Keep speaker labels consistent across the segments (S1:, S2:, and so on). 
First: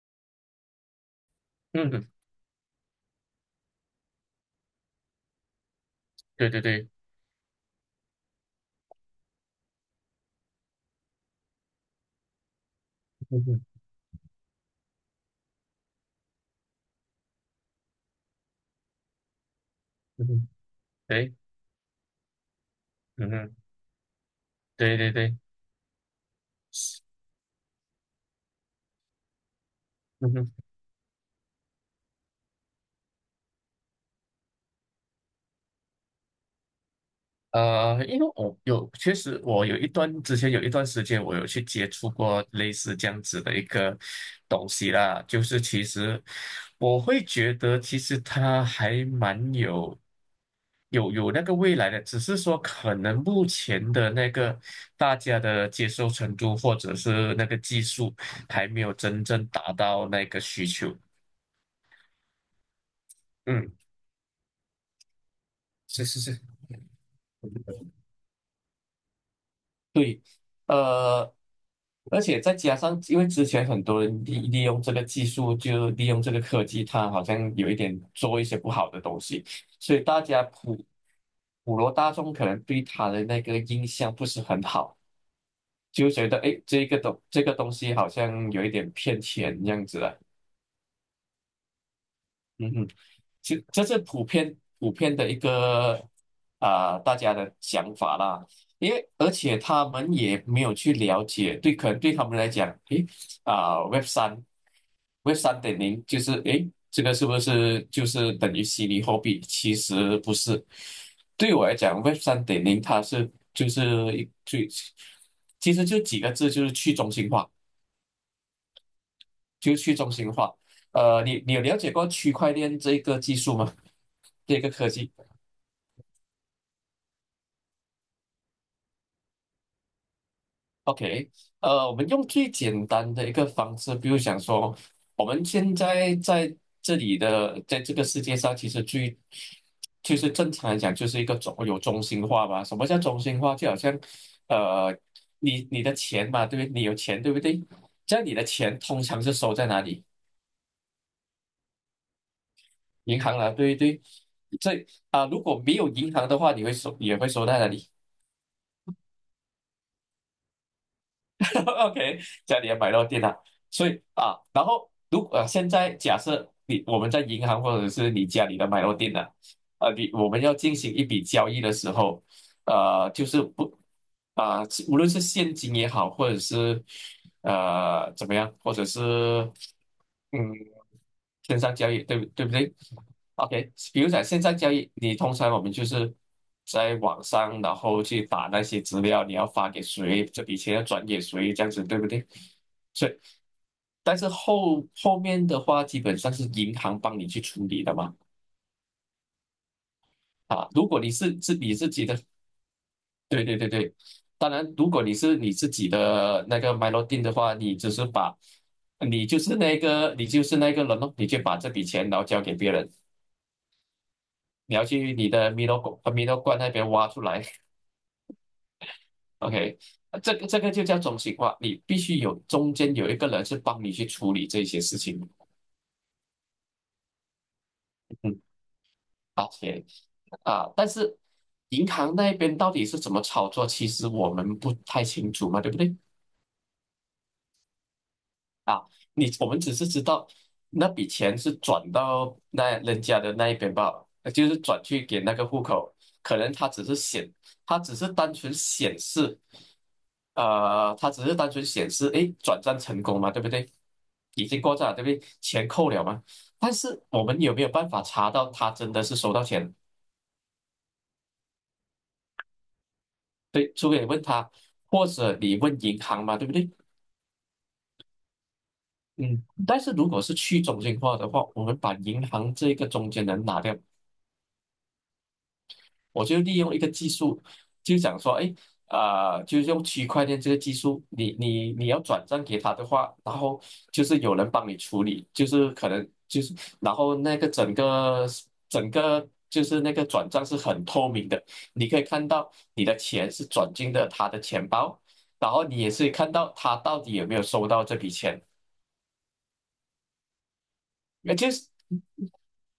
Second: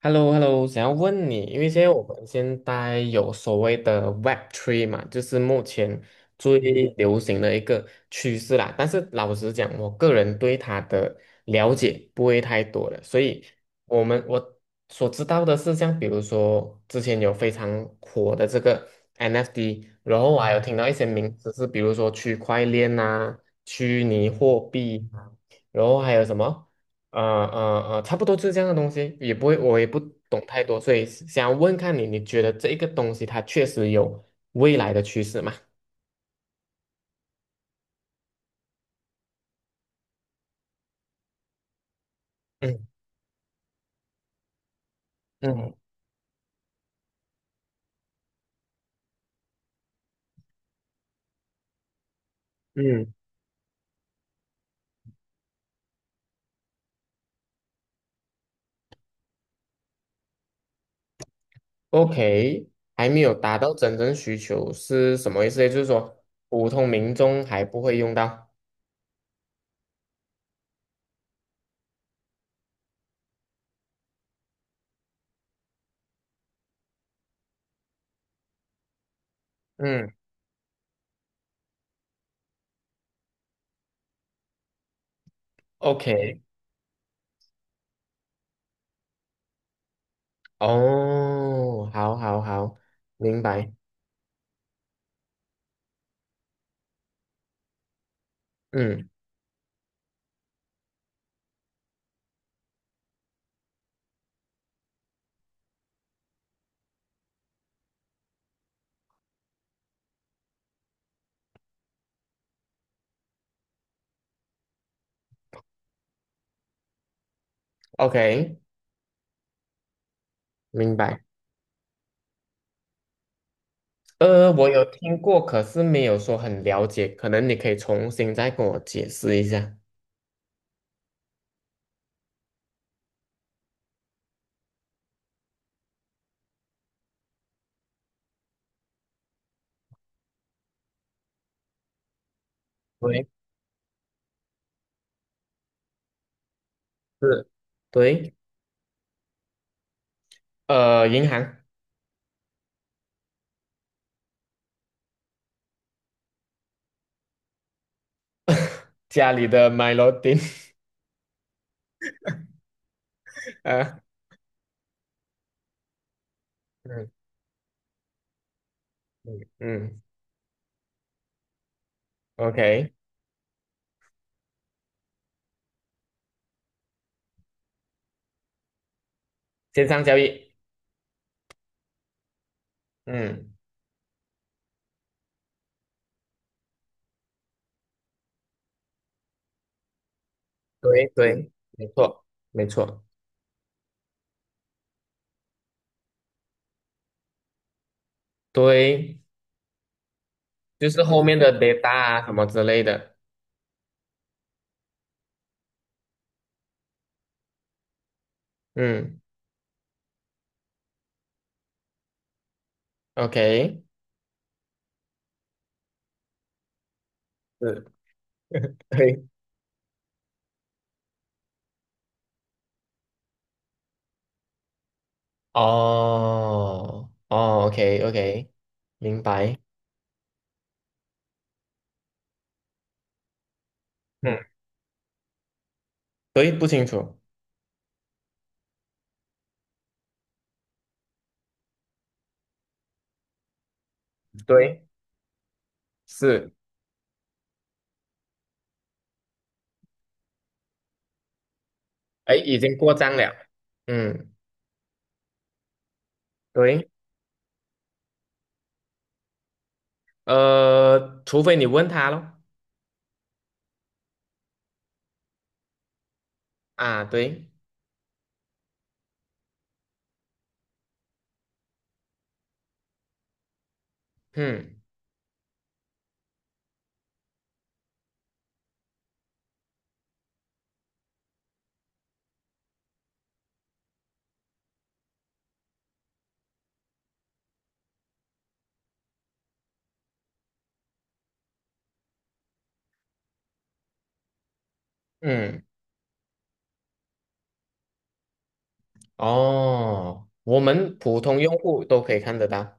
S1: h e l l o h e l l o 想要问你，因为现在
S2: 嗯
S1: 我
S2: 哼，
S1: 们现在有所谓的 Web 3嘛，就是目前
S2: 对
S1: 最
S2: 对对，
S1: 流行的一个趋势啦。但是老实讲，我个人对它的了解不会太多了，所
S2: 嗯
S1: 以
S2: 哼，
S1: 我所知道的是，像比如说之前有非常火的这个 NFT，然
S2: 嗯
S1: 后我
S2: 哼，
S1: 还有听到一些
S2: 对，
S1: 名词是，比如说区块链
S2: 嗯
S1: 啊、
S2: 哼，
S1: 虚拟货
S2: 对
S1: 币
S2: 对
S1: 啊
S2: 对，
S1: 然后还有什么？差不多就是这样的东西，也不会，我也不
S2: 嗯
S1: 懂
S2: 哼，
S1: 太多，所以想要问看你，你觉得这一个东西它确实有未来的趋势吗？
S2: 因为确实我有之前有一段时间，我有去接触过类
S1: 嗯
S2: 似这样子的一个东西啦。就是
S1: 嗯
S2: 其实我会觉得，其实它还蛮有那个未来的，只是说可
S1: 嗯
S2: 能目前的那个大家的接受程度或者是那个技术还没有真正达到那个需求。
S1: ，OK，还没有达到
S2: 嗯。
S1: 真正需求是什么意思？也就是
S2: 是
S1: 说
S2: 是是。
S1: 普通民众还不会用到。
S2: 对。呃，而且再加上，因为之前很多人利用这个技术，就利用这个科技，它好像有一点做一些不好的东西，所以
S1: 嗯
S2: 大家普罗大众可能对它的那个印象不是很好，就觉得
S1: ，OK，
S2: 哎，诶这个东西好像有一点骗钱这样子的。
S1: 哦，好好
S2: 嗯
S1: 好，
S2: 哼。
S1: 明
S2: 就
S1: 白。
S2: 这是普遍的一个大家的想法啦。因为
S1: 嗯
S2: 而且他们也没有去了解。对。可能对他们来讲，诶啊、w e b 三 Web 三点零就是诶，这个是不是就是等于虚拟货币？其实不是。对我来讲，Web 三点零就是一最，其实就几个字，就是去中心化，
S1: ，OK，
S2: 就是去中心化。
S1: 明白。
S2: 你有了解过区块链这个技术吗？
S1: 呃，
S2: 这
S1: 我
S2: 个
S1: 有
S2: 科技？
S1: 听过，可是没有说很了解，可能你可以重新再跟我解释一下。
S2: OK。我们用最简单的一个方式，比如想说，我们现在在这里的，在这个世界上，其实就是正常来讲，就是一个有中心化吧。什么叫中
S1: 对，
S2: 心化？就好像，呃，你的钱嘛，对不对？你有钱，对不
S1: 是，
S2: 对？这样
S1: 对，
S2: 你的钱通常是收在哪里？
S1: 银行。
S2: 银行啦，对不对？如果没有银行的话，你会收在哪里？
S1: 家里的 Mylodin。
S2: OK。家里也买到电脑。所
S1: 呃，
S2: 以啊，然后现在假设你我
S1: 嗯
S2: 们在银行或者是你家里的买到电脑。
S1: 嗯
S2: 啊，呃
S1: 嗯
S2: 你我们要进行一笔交易的时候，
S1: ，OK，
S2: 呃，就是不啊、呃无论是现金也好，或者是怎么样，或者是
S1: 线上交易。
S2: 嗯线上交易，对不对？
S1: 嗯，
S2: OK，比如讲现在交易，通常我们就是在网上，然后去打那些资料，你要发给谁，这笔钱要转
S1: 对
S2: 给
S1: 对，
S2: 谁，这样子
S1: 没
S2: 对不
S1: 错
S2: 对？
S1: 没错，
S2: 所以，但是后面的话，基本上是银行帮你去处理的嘛。
S1: 对，
S2: 啊，如
S1: 就
S2: 果
S1: 是
S2: 你
S1: 后
S2: 是
S1: 面
S2: 自
S1: 的
S2: 你
S1: data
S2: 自己的。
S1: 啊什么之类的。
S2: 对对对对。当然，如果你是你自己的那个 melody 的话，
S1: 嗯
S2: 你就是那个人咯，你就把这笔钱然后交给别人，
S1: ，OK，
S2: 你要去你的米 i l o m i 罐那边挖出来。
S1: 是，对，
S2: OK。这个就叫中心化，你必须有中间有一个人是帮你去处理这些事情。
S1: 哦哦，OK
S2: 嗯，
S1: OK，明
S2: 而
S1: 白。
S2: 且啊，但是银行那边到底是怎么操作，其实我
S1: 嗯，
S2: 们不太清楚嘛，对不对？
S1: 对，不清楚。
S2: 啊，我们只是知道那笔钱是转到那人家的那一边罢了，就是转
S1: 对，
S2: 去给那个户口。可
S1: 是，
S2: 能他只是显，他只是单纯显示。哎，
S1: 哎，已
S2: 转
S1: 经
S2: 账
S1: 过
S2: 成
S1: 账
S2: 功嘛，
S1: 了。
S2: 对不对？
S1: 嗯，
S2: 已经过账了，对不对？钱扣了嘛。但
S1: 对。
S2: 是我们有没有办法查到他真的是收到钱？
S1: 除非你问他咯。
S2: 对，除非你问他，或者你问银行嘛，对不对？
S1: 啊，对，
S2: 嗯，但是如果是去中心化的话，我们把银行这个中间人拿掉，
S1: 嗯
S2: 我就利用一个技术，就想说，哎，就用区块链这个技术，你要转账给他的话，然后就是有人帮你处理，就是可能就是，然后那个整个就是那个转账是很透明的，你可以看到你的钱是转进的他的钱包，然
S1: 嗯，
S2: 后你也是看到他到底有没有收到这笔钱。
S1: 哦，我们普
S2: 那
S1: 通
S2: 就
S1: 用
S2: 是。
S1: 户都可以看得到。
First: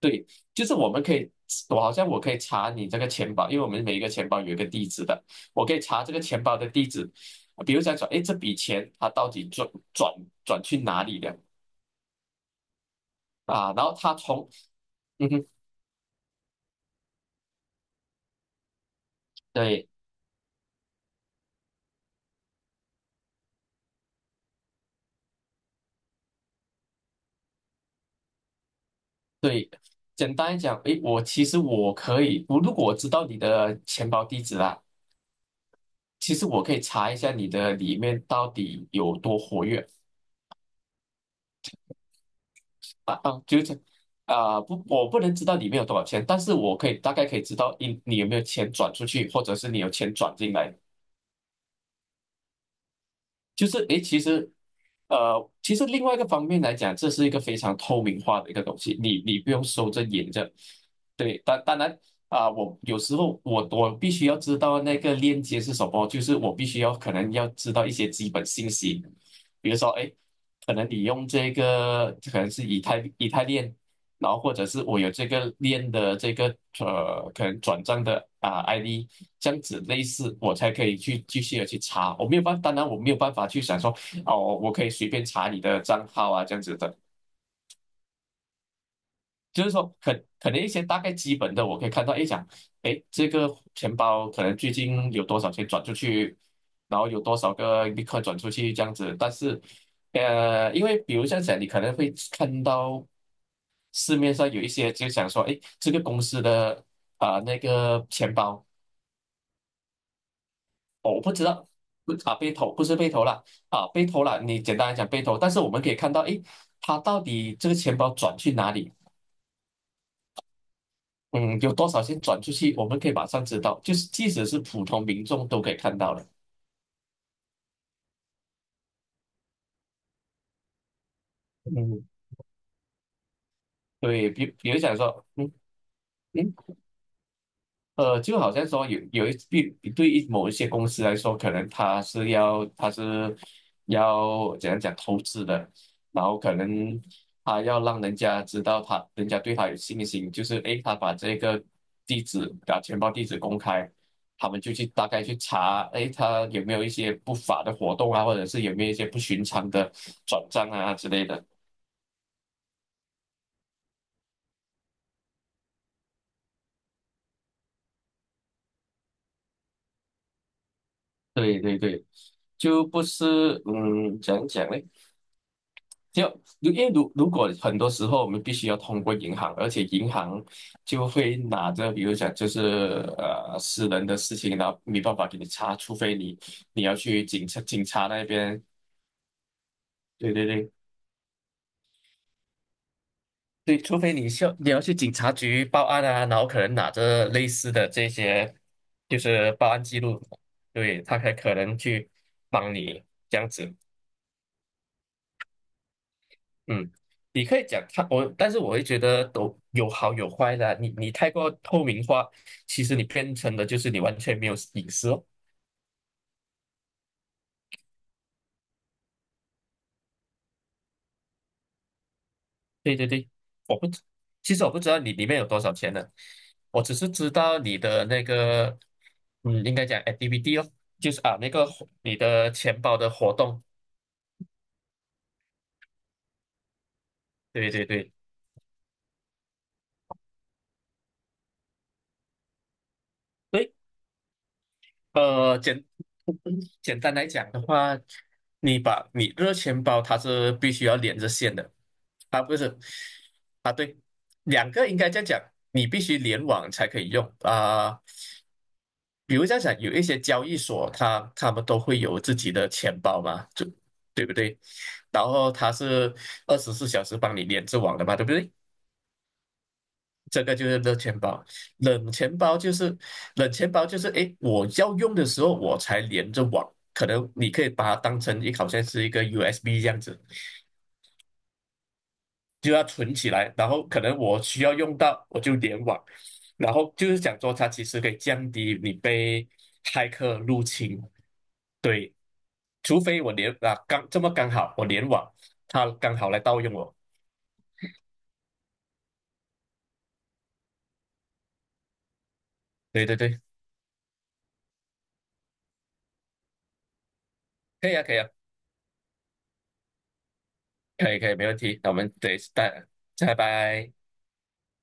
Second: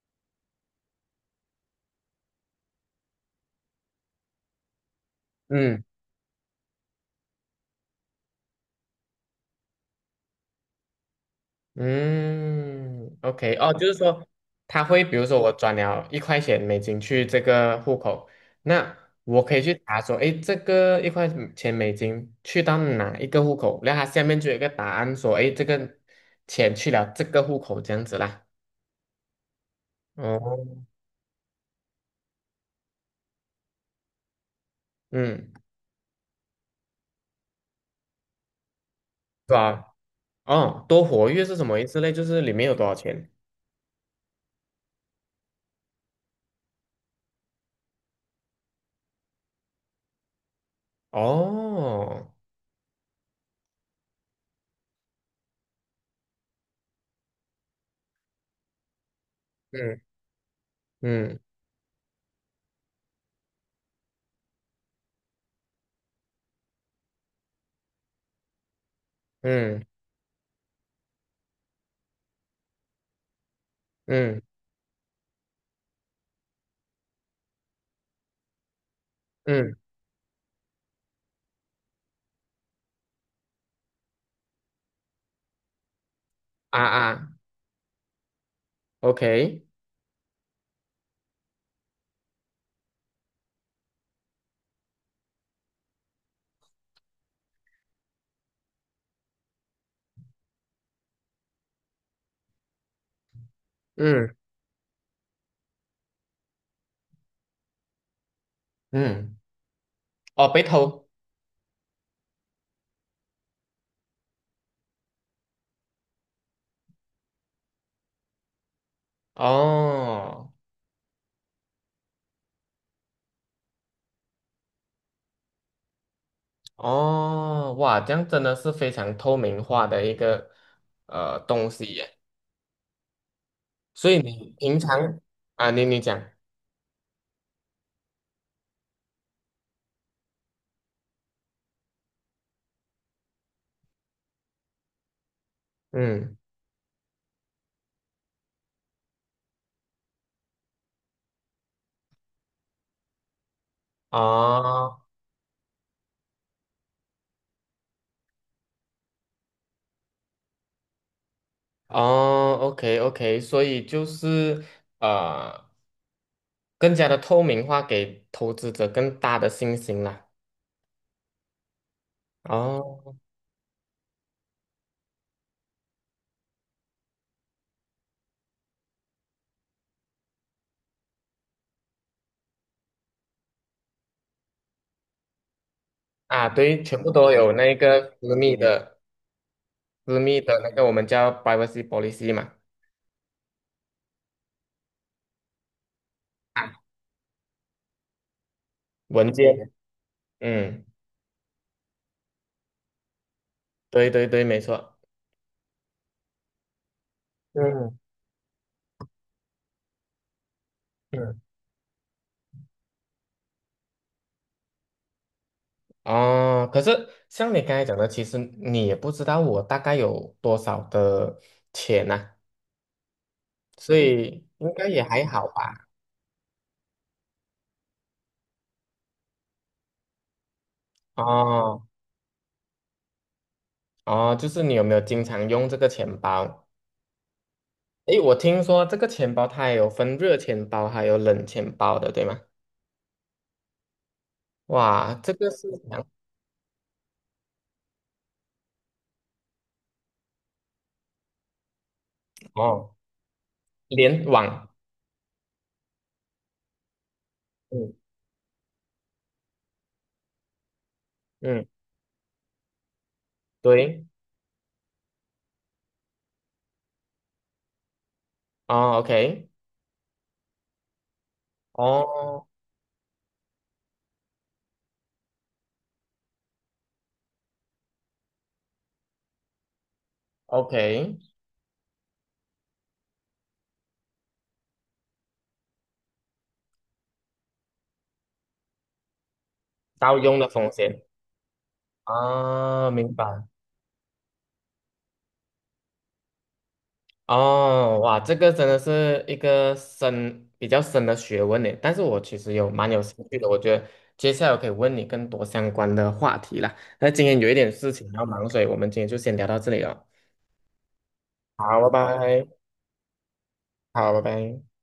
S2: 对，就是我们可以，我好像可以查你这个钱包，因为我们每一个钱包有一个地址的，我可以
S1: 嗯
S2: 查这个钱包的地址，比如想说，哎，这笔钱它到底转去哪里了
S1: 嗯，OK。哦，
S2: 啊？
S1: 就
S2: 然
S1: 是
S2: 后它
S1: 说
S2: 从，
S1: 他会，比如
S2: 嗯
S1: 说
S2: 哼。
S1: 我转了一块钱美金去这个户口，那我可以去
S2: 对
S1: 查说，诶，这个一块钱美金去到哪一个户口，然后它下面就有一个答案说，诶，这个钱去了这个户口这样子啦。
S2: 对。简单
S1: 哦，
S2: 讲，哎，我其实我可以，如果我知道你的钱包地址啦，
S1: 嗯，
S2: 其实我可以查一下你的里面到底有多
S1: 是
S2: 活跃。
S1: 吧？哦，多活跃是什么意思嘞？就是里面有多少
S2: 啊。
S1: 钱？
S2: 不，我不能知道里面有多少钱，但是我大概可以知道你有没有钱转出去，或者是你有钱转进来。
S1: 哦，
S2: 就是诶，其实另外一个方面来讲，这是一个非常透明化的一个东西，你不用收着
S1: 嗯
S2: 掖着。
S1: 嗯
S2: 对，当然啊，我有时候我必须要知道那个链接是什么，就是我必须要可能要知道一些基本信息，比如
S1: 嗯
S2: 说诶。可能你用这个可能是以太链。然后
S1: 嗯
S2: 或者是我有这个链的可能转账的ID，这样
S1: 嗯
S2: 子类似，我才可以去继续的去查。我没有办法当然我没有办法去想说，哦，我可以随便查你的账号啊，这样子
S1: 啊
S2: 的。
S1: 啊，OK，
S2: 就是说，可能一些大概基本的，我可以看到，哎，哎，这个钱包可能最近有多少钱转出去，然后有多少个立刻转出去这样子。但是，因为比如像讲，你可能会看到。市面
S1: 嗯
S2: 上有一些就想说，哎，这个公司的那个钱包。
S1: 嗯，哦，被偷。
S2: 哦我不知道，不被偷不是被偷了被偷了，你简单来讲被偷，但是我们可以看到，哎，他到底这个钱包转去哪里？
S1: 哦
S2: 嗯，有多少钱转出去，我们可以马上知道，就是即使是普通民众都可以看到的。
S1: 哦，哇，这样真的是非常透明化的一个东西
S2: 嗯，
S1: 耶。所以
S2: 对，比
S1: 你
S2: 比
S1: 平
S2: 如讲
S1: 常
S2: 说，
S1: 啊，你讲。
S2: 嗯，就好像说有有一对对于某一些公司来说，可能他是要怎样讲投资的，然
S1: 嗯，
S2: 后可能他要让人家知道他人家对他有信心，就是诶，他把这个地址把钱包地址公开，他们就去
S1: 哦
S2: 大概去查，诶，他有没有一些不法的活动啊，或者是有没有一些不寻常的转账啊之类的。
S1: 哦，OK OK，所以就是呃。更加的透明化，给投资者更大的信心啦。
S2: 对对对。就不
S1: 哦，
S2: 是怎样讲呢？就因为如果很多时候我们必须要通过银行，而且银行就会拿着，比如讲就是私人的事情，然后没办法给你查，除非你
S1: 啊，对，
S2: 你要
S1: 全部
S2: 去
S1: 都
S2: 警
S1: 有
S2: 察
S1: 那
S2: 警察
S1: 个
S2: 那
S1: 私密
S2: 边。
S1: 的、私
S2: 对
S1: 密
S2: 对
S1: 的那
S2: 对
S1: 个我们叫 privacy policy 嘛，
S2: 对。除非你要去警察局报案啊，然后可能拿着类似的这些就
S1: 文
S2: 是报
S1: 件。
S2: 案记录。
S1: 嗯，
S2: 对。他才可能去帮你这样子。
S1: 对对对，没错。
S2: 嗯。你可以讲
S1: 嗯
S2: 他我，但是我会觉得都有好有坏的啊你太
S1: 嗯。
S2: 过透明化，其实你变成的就是你完全没有隐私哦。
S1: 哦，可是像你刚才讲的，其实你也不知道我大概有多少的钱呐，
S2: 对对对。我不
S1: 所
S2: 知，
S1: 以
S2: 其实我
S1: 应
S2: 不
S1: 该
S2: 知道
S1: 也
S2: 你
S1: 还
S2: 里面
S1: 好
S2: 有多少
S1: 吧。
S2: 钱呢，我只是知道你的那个，应该讲 activity 哦，就是啊那个
S1: 哦
S2: 活你的钱包的活动。
S1: 哦，就是你有没有经常用这个钱包？
S2: 对对对。
S1: 诶，我听说这个钱包它也有分热钱包，还有冷钱包的，对吗？
S2: 对
S1: 哇，这个
S2: 呃，
S1: 是
S2: 简
S1: 讲
S2: 简单来讲的话，你把你热钱包它是必须要连着线的。啊不是，
S1: 哦，
S2: 啊对。
S1: 联网。
S2: 两个应该这样讲，你必须联网才可以用
S1: 嗯
S2: 啊。比如这样讲，有一些交易所他们
S1: 嗯，
S2: 都会有自己的钱包嘛，就
S1: 对，
S2: 对不对？然后它是24小时帮你连着网的嘛，对不对？
S1: 哦，OK，
S2: 这个就是热钱包。冷钱
S1: 哦
S2: 包就是冷钱包就是，诶，我要用的时候我才连着网，可能你可以把它当成好像是一个 USB 这样子，
S1: ，OK，
S2: 就要存起来，然后可能我需要用到我就联网，然后就是讲说它其实可以降低你被骇
S1: 盗用
S2: 客
S1: 的
S2: 入
S1: 风
S2: 侵。
S1: 险
S2: 对，
S1: 啊，
S2: 除
S1: 明
S2: 非我
S1: 白。
S2: 连刚这么刚好我联网，它刚好来盗用我。
S1: 哦，哇，这个真的是一个比较深的学问呢。但是我其实有蛮有
S2: 对
S1: 兴
S2: 对
S1: 趣
S2: 对。
S1: 的，我觉得接下来我可以问你更多相关的话题啦。那今天有一点
S2: 可
S1: 事
S2: 以啊
S1: 情
S2: 可以
S1: 要
S2: 啊
S1: 忙，所以我们今天就先聊到这里了。
S2: 可以可以没问
S1: 好，
S2: 题，
S1: 拜
S2: 那我们等一
S1: 拜。
S2: 下，拜拜。
S1: 好，拜拜。